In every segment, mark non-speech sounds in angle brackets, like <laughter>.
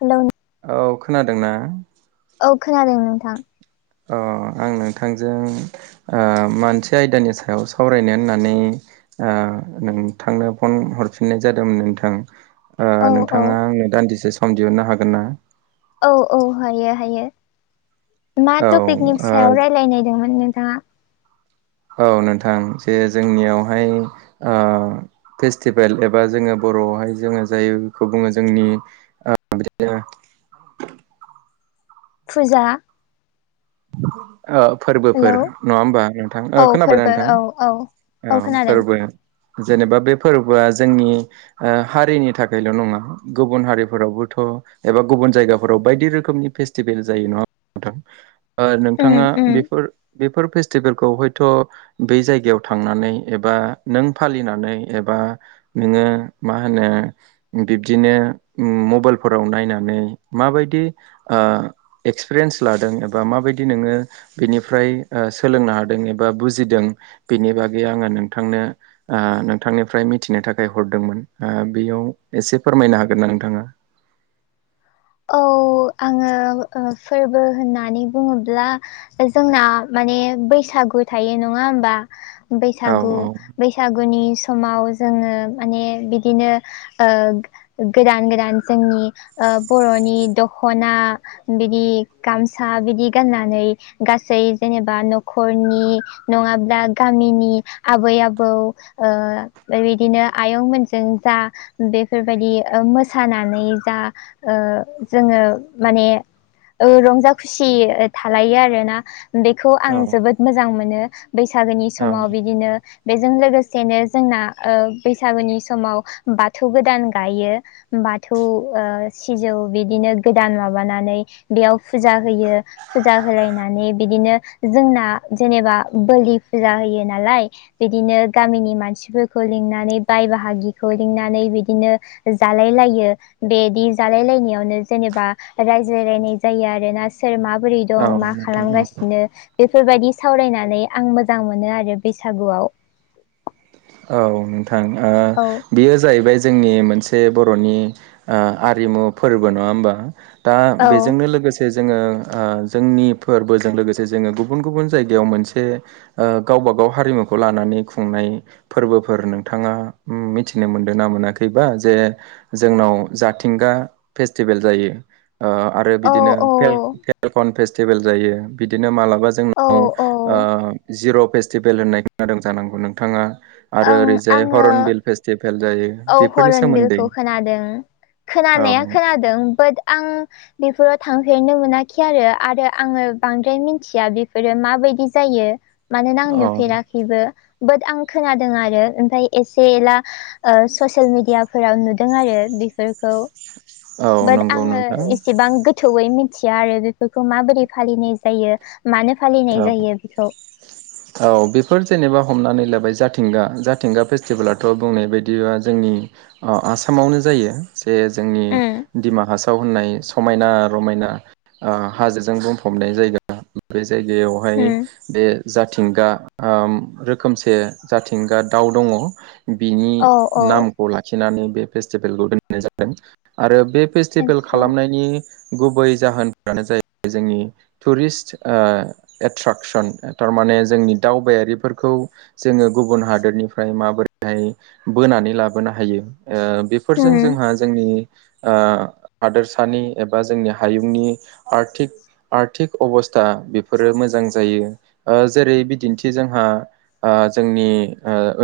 Hello नोंथां। औ खोनादोंना? औ खोनादों नोंथां। अ आं नोंथांजों ओ मोनसे आयदानि सायाव सावरायनो होननानै ओ नोंथांनो फन हरफिननाय जादोंमोन नोंथां। औ ओ औ नोंथाङा आंनो दान्दिसे सम दिहुननो हागोन ना? औ औ हायो हायो मा औ टपिकनि ओ सायाव रायलायनायदोंमोन नोंथाङा? औ नोंथां। जे जोंनियावहाय ओ फेस्टिभेल एबा जोङो बर'आवहाय जोङो जायखौ बुङो जोंनि बिदिनो फुजा <unintelligible> ओ हेलौ फोरबोफोर नङा होमबा नोंथां ओ औ खोनाबायना फोरबो औ औ नोंथां। औ फोरबो। जेनेबा बे फोरबोफोरा जोंनि ओ हारिनि थाखायल' नङा गुबुन हारिफोरावबोथ' एबा गुबुन जायगाफोराव बायदि रोखोमनि फेस्टिभेल जायो नङा होमबा नोंथां। ओ उम नोंथाङा उम बेफोर बेफोर फेस्टिभेलखौ हयथ' बै जायगायाव थांनानै एबा नों फालिनानै एबा नोङो मा होनो। बिब्दिनो उम मबाइलफोराव नायनानै माबायदि ओ एक्सपिरियेन्स लादों बा माबायदि नोङो बेनिफ्राय ओ सोलोंनो हादों एबा बुजिदों बिनि बागै आङो नोंथांनो ओ नोंथांनिफ्राय मिथिनो थाखाय हरदोंमोन। ओ बेयाव एसे फोरमायनो हागोन ना नोंथाङा। औ आङो फोरबो ओ होननानै बुङोब्ला। जोंना माने बैसागु थायो नङा होमबा औ बैसागु। औ बैसागुनि समाव जोङो माने बिदिनो ओ गोदान गोदान जोंनि ओ बर'नि दखना बिदि गामसा बिदि गाननानै गासै जेनेबा न'खरनि नङाब्ला गामिनि आबै आबौ। ओ बेबायदिनो आयंमोनजों जा बेफोरबायदि ओं मोसानानै जा ओ जोङो माने ओ रंजा खुसि थालायो आरोना बेखौ आं औ जोबोद मोजां मोनो। बैसागोनि औ समाव बिदिनो बेजों लोगोसेनो जोंना ओ बैसागुनि समाव बाथौ गोदान गायो। बाथौ ओ। सिजौ बिदिनो गोदान माबानानै बेयाव फुजा होयो। फुजा होलायनानै बिदिनो जोंना जेनेबा बोलि फुजा होयो नालाय। बिदिनो गामिनि मानसिफोरखौ लिंनानै बाय बाहागिखौ लिंनानै बिदिनो। जालायलायो बेदि जालाय लायनायावनो जेनेबा रायज्लायलायनाय जायो आरोना सोर माबोरै औ दं मा नोंथां औ खालामगासिनो बेफोरबायदि सावरायनानै आं मोजां मोनो आरो बैसागुआव औ नोंथां ओ औ बेयो जाहैबाय जोंनि मोनसे बर'नि ओ आरिमु फोरबो नङा होमबा दा औ बेजोंनो लोगोसे जोङो जोंनि फोरबोजों लोगोसे जोङो गुबुन गुबुन जायगायाव मोनसे गावबा गाव हारिमुखौ लानानै खुंनाय फोरबोफोर नोंथाङा ओम मिथिनो मोनदों ना मोनाखैबा जे जोंनाव जाथिंगा फेस्टिभेल जायो ओ आरो औ बिदिनो औ पेलकन फेस्टिभेल जायो बिदिनो मालाबा औ जोंनाव औ ओ जिर' फेस्टिभेल होननाय खोनादों जानांगौ नोंथाङा आरो ओं ओरैजाय आङो हरनबिल फेस्टिभेल जायो औ बेफोरनि हरन सोमोन्दै बिलखौ खोनादों औ खोनानाया खोनादों बाट आं बेफोराव थांफेरनो मोनाखै आरो आरो आङो बांद्राय मिथिया बेफोरो माबायदि जायो मानोना आं औ नुफेराखैबो बट आं खोनादों आरो ओमफ्राय एसे एला ओ ससियेल मेडियाफोराव नुदों आरो बेफोरखौ औ बाट नंगौ आङो नोंथां एसेबां गो थौयै मिथिया आरो बेफोरखौ माबोरै फालिनाय जायो मानो औ फालिनाय जायो बेखौ <inaudible> औ बेफोर जेनेबा हमनानै लाबाय जाथिंगा जाथिंगा फेस्टिभेलाथ' बुंनाय बायदिबा जोंनि अ आसामावनो जायो जे जोंनि उम दिमा हासाव होननाय समायना रमायना ओ हाजोजों बुंफबनाय जायगा बे जायगायावहाय उम बे जाथिंगा ओम रोखोमसे जाथिंगा दाउ दङ बिनि औ औ नामखौ लाखिनानै बे फेस्टिभेलखौ दोननाय जादों आरो बे फेस्टिभेल आतसा खालामनायनि गुबै जाहोनफ्रानो जाहैबाय जोंनि टुरिस्ट एट्राकसन थारमाने जोंनि दावबायारिफोरखौ जोङो गुबुन हादोरनिफ्राय माबोरैहाय बोनानै लाबोनो हायो ओ बेफोरजों उम जोंहा जोंनि ओ हादोरसानि एबा जोंनि हायुंनि आर्थिक आर्थिक अबसथा बेफोरो मोजां जायो ओ जेरै बिदिनथि जोंहा जोंनि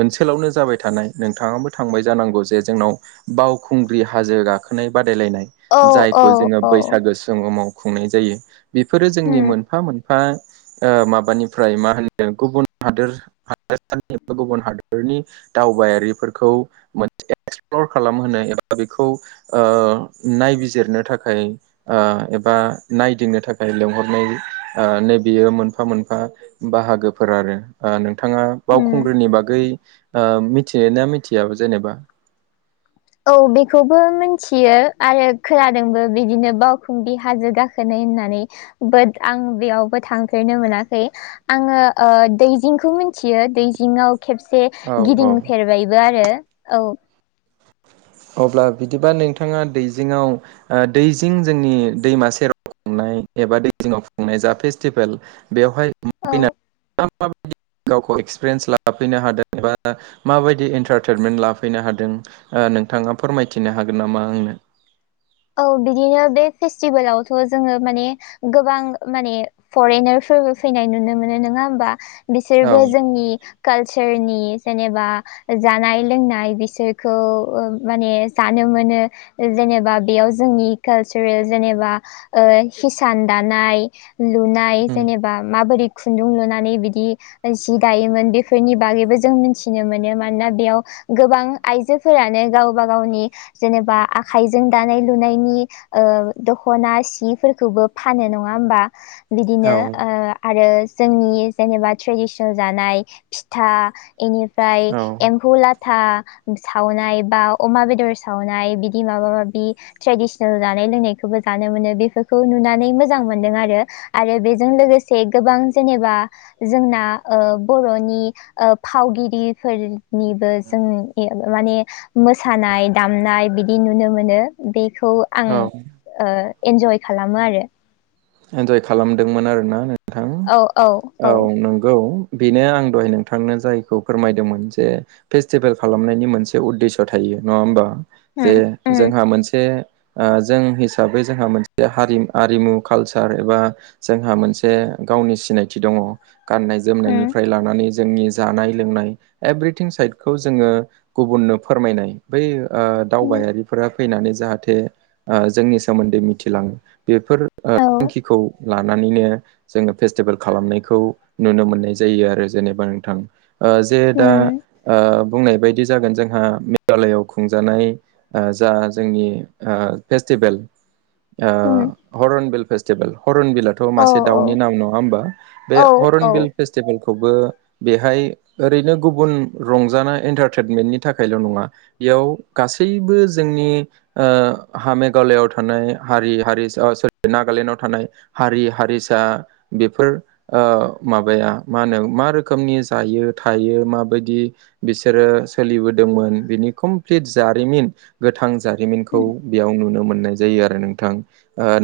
ओनसोलावनो जाबाय थानाय नोंथाङाबो थांबाय जानांगौ जे जोंनाव बावखुंग्रि हाजो गाखोनाय बादायलायनाय औ औ जायखौ जोङो औ बैसागो गोहोमाव खुंनाय जायो बेफोरो जोंनि उम मोनफा मोनफा माबानिफ्राय मा होनो गुबुन हादोर <unintelligible> गुबुन हादरनि दावबायारिफोरखौ मोनसे एक्सप्लर खालामहोनो एबा बेखौ ओ नायबिजिरनो थाखाय एबा नायदिंनो थाखाय लेंंहरनाय नै बियो मोनफा मोनफा बाहागोफोर आरो नोंथाङा उम बावखुंग्रिनि बागै मिथियो ना मिथिया जेनेबा औ बेखौबो मिथियो आरो खोनादोंबो बिदिनो बावखुंग्रि हाजो गाखो नाय होननानै बाद आं बेयावबो थांफेरनो मोनाखै आङो दैजिंखौ मिथियो दैजिंआव खेबसे औ औ गिदिंफेरबायबो आरो औ अब्ला बिदिबा नोंथाङा दैजिङाव दैजिं जोंनि दैमा सेराव एबा दै जिङाव खुंनाय जा फेस्टिभेल बेवहाय औ फैनानै माबायदि गावखौ एक्सपिरियेन्स लाफैनो हादों एबा माबायदि एन्टारटइमेन्ट लाफैनो हादों ओ नोंथाङा फोरमायथिनो हागोन नामा आंनो औ बिदिनो बे फेस्टिभेलावथ' जोङो माने गोबां माने फरेनारफोरबो फैनाय नुनो मोनो नङा होमबा औ बिसोरबो जोंनि कालचारनि जेनेबा जानाय लोंनाय बिसोरखौ माने जानो मोनो जेनेबा बेयाव जोंनि कालसारेल जेनेबा हिसान दानाय लुनाय उम जेनेबा माबोरै खुन्दुं लुनानै बिदि जि दायोमोन बेफोरनि बागैबो जों मिथिनो मोनो मानोना बेयाव गोबां आइजोफोरानो गावबा गावनि जेनेबा आखाइजों दानाय लुनायनि ओ दखना सिफोरखौबो फानो नङा होमबा बिदिनो औ ओ आरो जोंनि जेनेबा ट्रेडिसनेल जानाय फिथा एनिफ्राय औ एम्फुलाथा था सावनाय बा अमा बेदर सावनाय बिदि माबा माबि बिदि ट्रेडिसनेल जानाय लोंनायखौबो जानो मोनो बेफोरखौ नुनानै मोजां मोनदों आरो आरो बेजों लोगोसे गोबां जेनेबा जोंना ओ बर'नि ओ फावगिरिफोरनिबो जों माने मोसानाय दामनाय बिदि नुनो मोनो बेखौ आं औ ओ इन्जय खालामो आरो इन्जय खालामदोंमोन आरो ना नोंथां औ नंगौ बेनो आं दहाय नोंथांनो जायखौ फोरमायदोंमोन जे फेस्टिभेल खालामनायनि मोनसे उद्देश' थायो नङा होमबा जे उम उम जोंहा मोनसे जों हिसाबै जोंहा मोनसे हारि आरिमु कालचार एबा जोंहा मोनसे गावनि सिनायथि दङ गाननाय उम जोमनायनिफ्राय लानानै जोंनि जानाय लोंनाय एभ्रिथिं साइडखौ जोङो गुबुननो फोरमायनाय बै ओ उम दावबायारिफोरा फैनानै जाहाथे जोंनि सोमोन्दै मिथिलाङो बेफोर औ थांखिखौ लानानैनो जोङो फेस्टिभेल खालामनायखौ नुनो मोननाय जायो आरो जेनेबा नोंथां ओ जे दा उम ओ बुंनाय बायदि जागोन जोंहा मेघालआव खुंजानाय जा जोंनि फेस्टिभेल ओ उम हरन बिल फेस्टिभेल हरन बिल थ' औ मासे औ दाउनि नाम नङा होमबा बे औ हरन औ बिल फेस्टिभेलखौबो बेहाय ओरैनो गुबुन रंजानाय एन्टारटेनमेन्टनि थाखायल' नङा बेयाव गासैबो जोंनि ओ हा मेघालआव थानाय हारि हारिसा नागालेण्डआव थानाय हारि हारिसा बेफोर ओ माबाया मा होनो मा रोखोमनि जायो थायो माबायदि बिसोरो सोलिबोदोंमोन बिनि कमप्लिट जारिमिन गोथां जारिमनखौ उम नुनो मोननाय जायो आरो नोंथां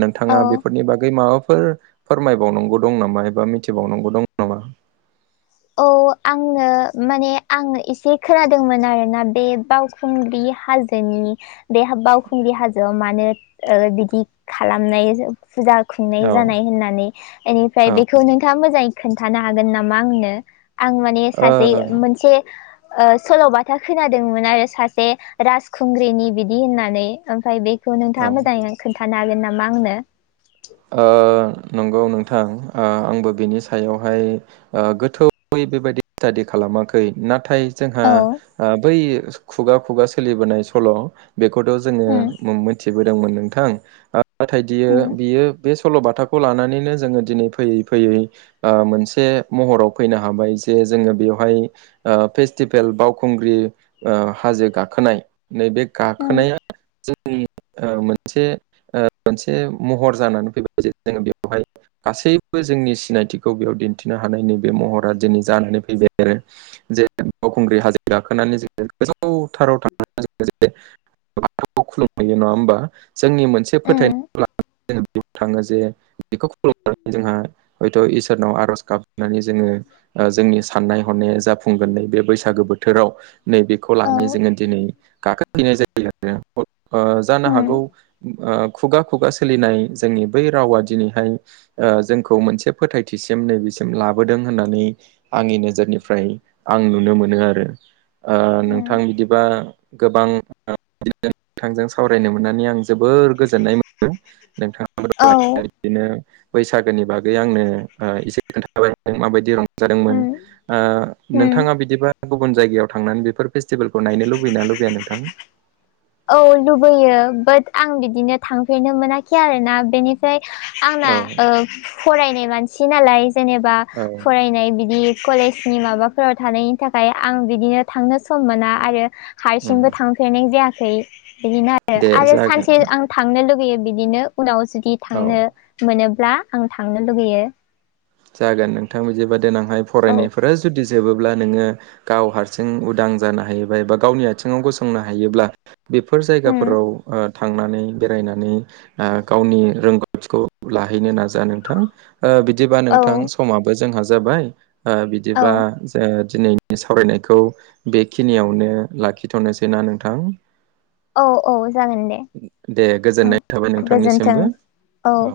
नोंथाङा औ बेफोरनि बागै माबाफोर फोरमायबावनांगौ दं नामा एबा मिथिबावनांगौ दं नामा औ आंनो माने आं एसे खोनादोंमोन आरोना बे बावखौ खुंग्रि हाजोनि बे बावखुंग्रि हाजोआव मानो बिदि खालामनाय फुजा औ खुंनाय जानाय होननानै एनिफ्राय औ बेखौ नोंथाङा मोजाङै खोन्थानो हागोन नामा आंनो आं ने सासे ओ मोनसे ओ सल'बाथा खोनादोंमोन आरो ओ सासे राजखुंग्रिनि बिदि होननानै ओमफ्राय बे बेखौ नोंथाङा औ मोजाङै खोनन्थानो हागोन नामा आंनो ओ नंगौ नोंथां ओ आंबो बिनि सायावहाय ओ गोथौयै बेबायदि स्टादि खालामाखै नाथाय जोंहा औ बै खुगा खुगा सोलिबोनाय सल' बेखौथ' उम जोङो मिथिबोदोंमोन नोंथां नाथाय बियो उम बियो बे सल'बाथाखौ लानानैनो जोङो दिनै फैयै फैयै ओ मोनसे महराव फैनो हाबाय जे जोङो बेवहाय ओ फेस्टिभेल बावखुंग्रि ओ हाजो गाखोनाय नैबे उम गाखोनाया जोंनि ओ मोनसे ओ मोनसे महर जानानै फैबाय जे जोङो बेवहाय गासैबो जोंनि सिनायथिखौ बेयाव दिन्थिनो हानायनि नै बेे महरा दिनै जानानै फैबाय आरो जे बावखुंग्रि हाजो गाखोनानै जोङो गोजौथाराव थांनानै जोङो जे बाथौ खुलुमहैयो नङा होमबा जोंनि मोनसे फोथायनाय उम थाङो जे बेखौ खुलुमनानै जोंहा हयथ' इसोरनाव आर'ज गाबनानै जोङो ओ जोंनि साननाय हनाया जाफुंगोननि बे बैसागो बोथोराव नैबेखौ औ लानानै जोङो दिनै गाखो हैनाय जायो <unintelligible> ओ जानो उम हागौ ओ खुगा खुगा सोलिनाय जोंनि बै रावा दिनैहाय ओ जोंखौ मोनसे फोथायथिसिम नैबेसिम लाबोदों होननानै आंनि नोजोरनिफ्राय आं नुनो मोनो आरो ओ उम नोंथां बिदिबा गोबां <unintelligible> नोंथांजों सावरायनो मोननानै आं जोबोर गोजोननाय मोनदों नोंथां औ बिदिनो बैसागोनि बागै आंनो एसे खोन्थाबाय माबायदि उम रंजादोंमोन ओ उम नोंथाङा बिदिबा गुबुन जायगायाव थांनानै बेफोर फेस्टिभेलखौ नायनो लुबैना लुबैया नोंथां औ लुबैयो बाट आं बिदिनो थांफेरनो मोनाखै आरोना बेनि फ्राय आंना औ फरायनाय मानसि नालाय जेनेबा औ फरायनाय बिदि कलेजनि माबाफोराव थानायनि थाखाय आं बिदिनो थांनो सम मोना आरो उम हारसिंबो थांफेरनाय जायाखै बिदिनो आरो दे आरो जागोन सानसे आं थांनो लुगैयो बिदिनो उनाव जुदि औ थांनो मोनोब्ला आं थांनो लुगैयो जागोन नोंथां बिदिबा देनांहाय औ फरायनायफोरा जुदि जोबोब्ला नोङो गाव हारसिं उदां जानो हायोबा एबा गावनि आथिङाव गसंनो हायोब्ला बेफोर उम जायगाफोराव ओ थांनानै बेरायनानै ओ गावनि रोंगौथिखौ लाहैनो नाजा नोंथां बिदिबा औ नोंथां समाबो जोंहा जाबाय ओ औ बिदिबा दिनै आंनि सावरायनायखौ बेखिनियावनो लाखिथ'नोसै ना नोंथां औ औ जागोन दे दे औ गोजोननाय थाबाय गोजोन्थों नोंथांनिसिमबो औ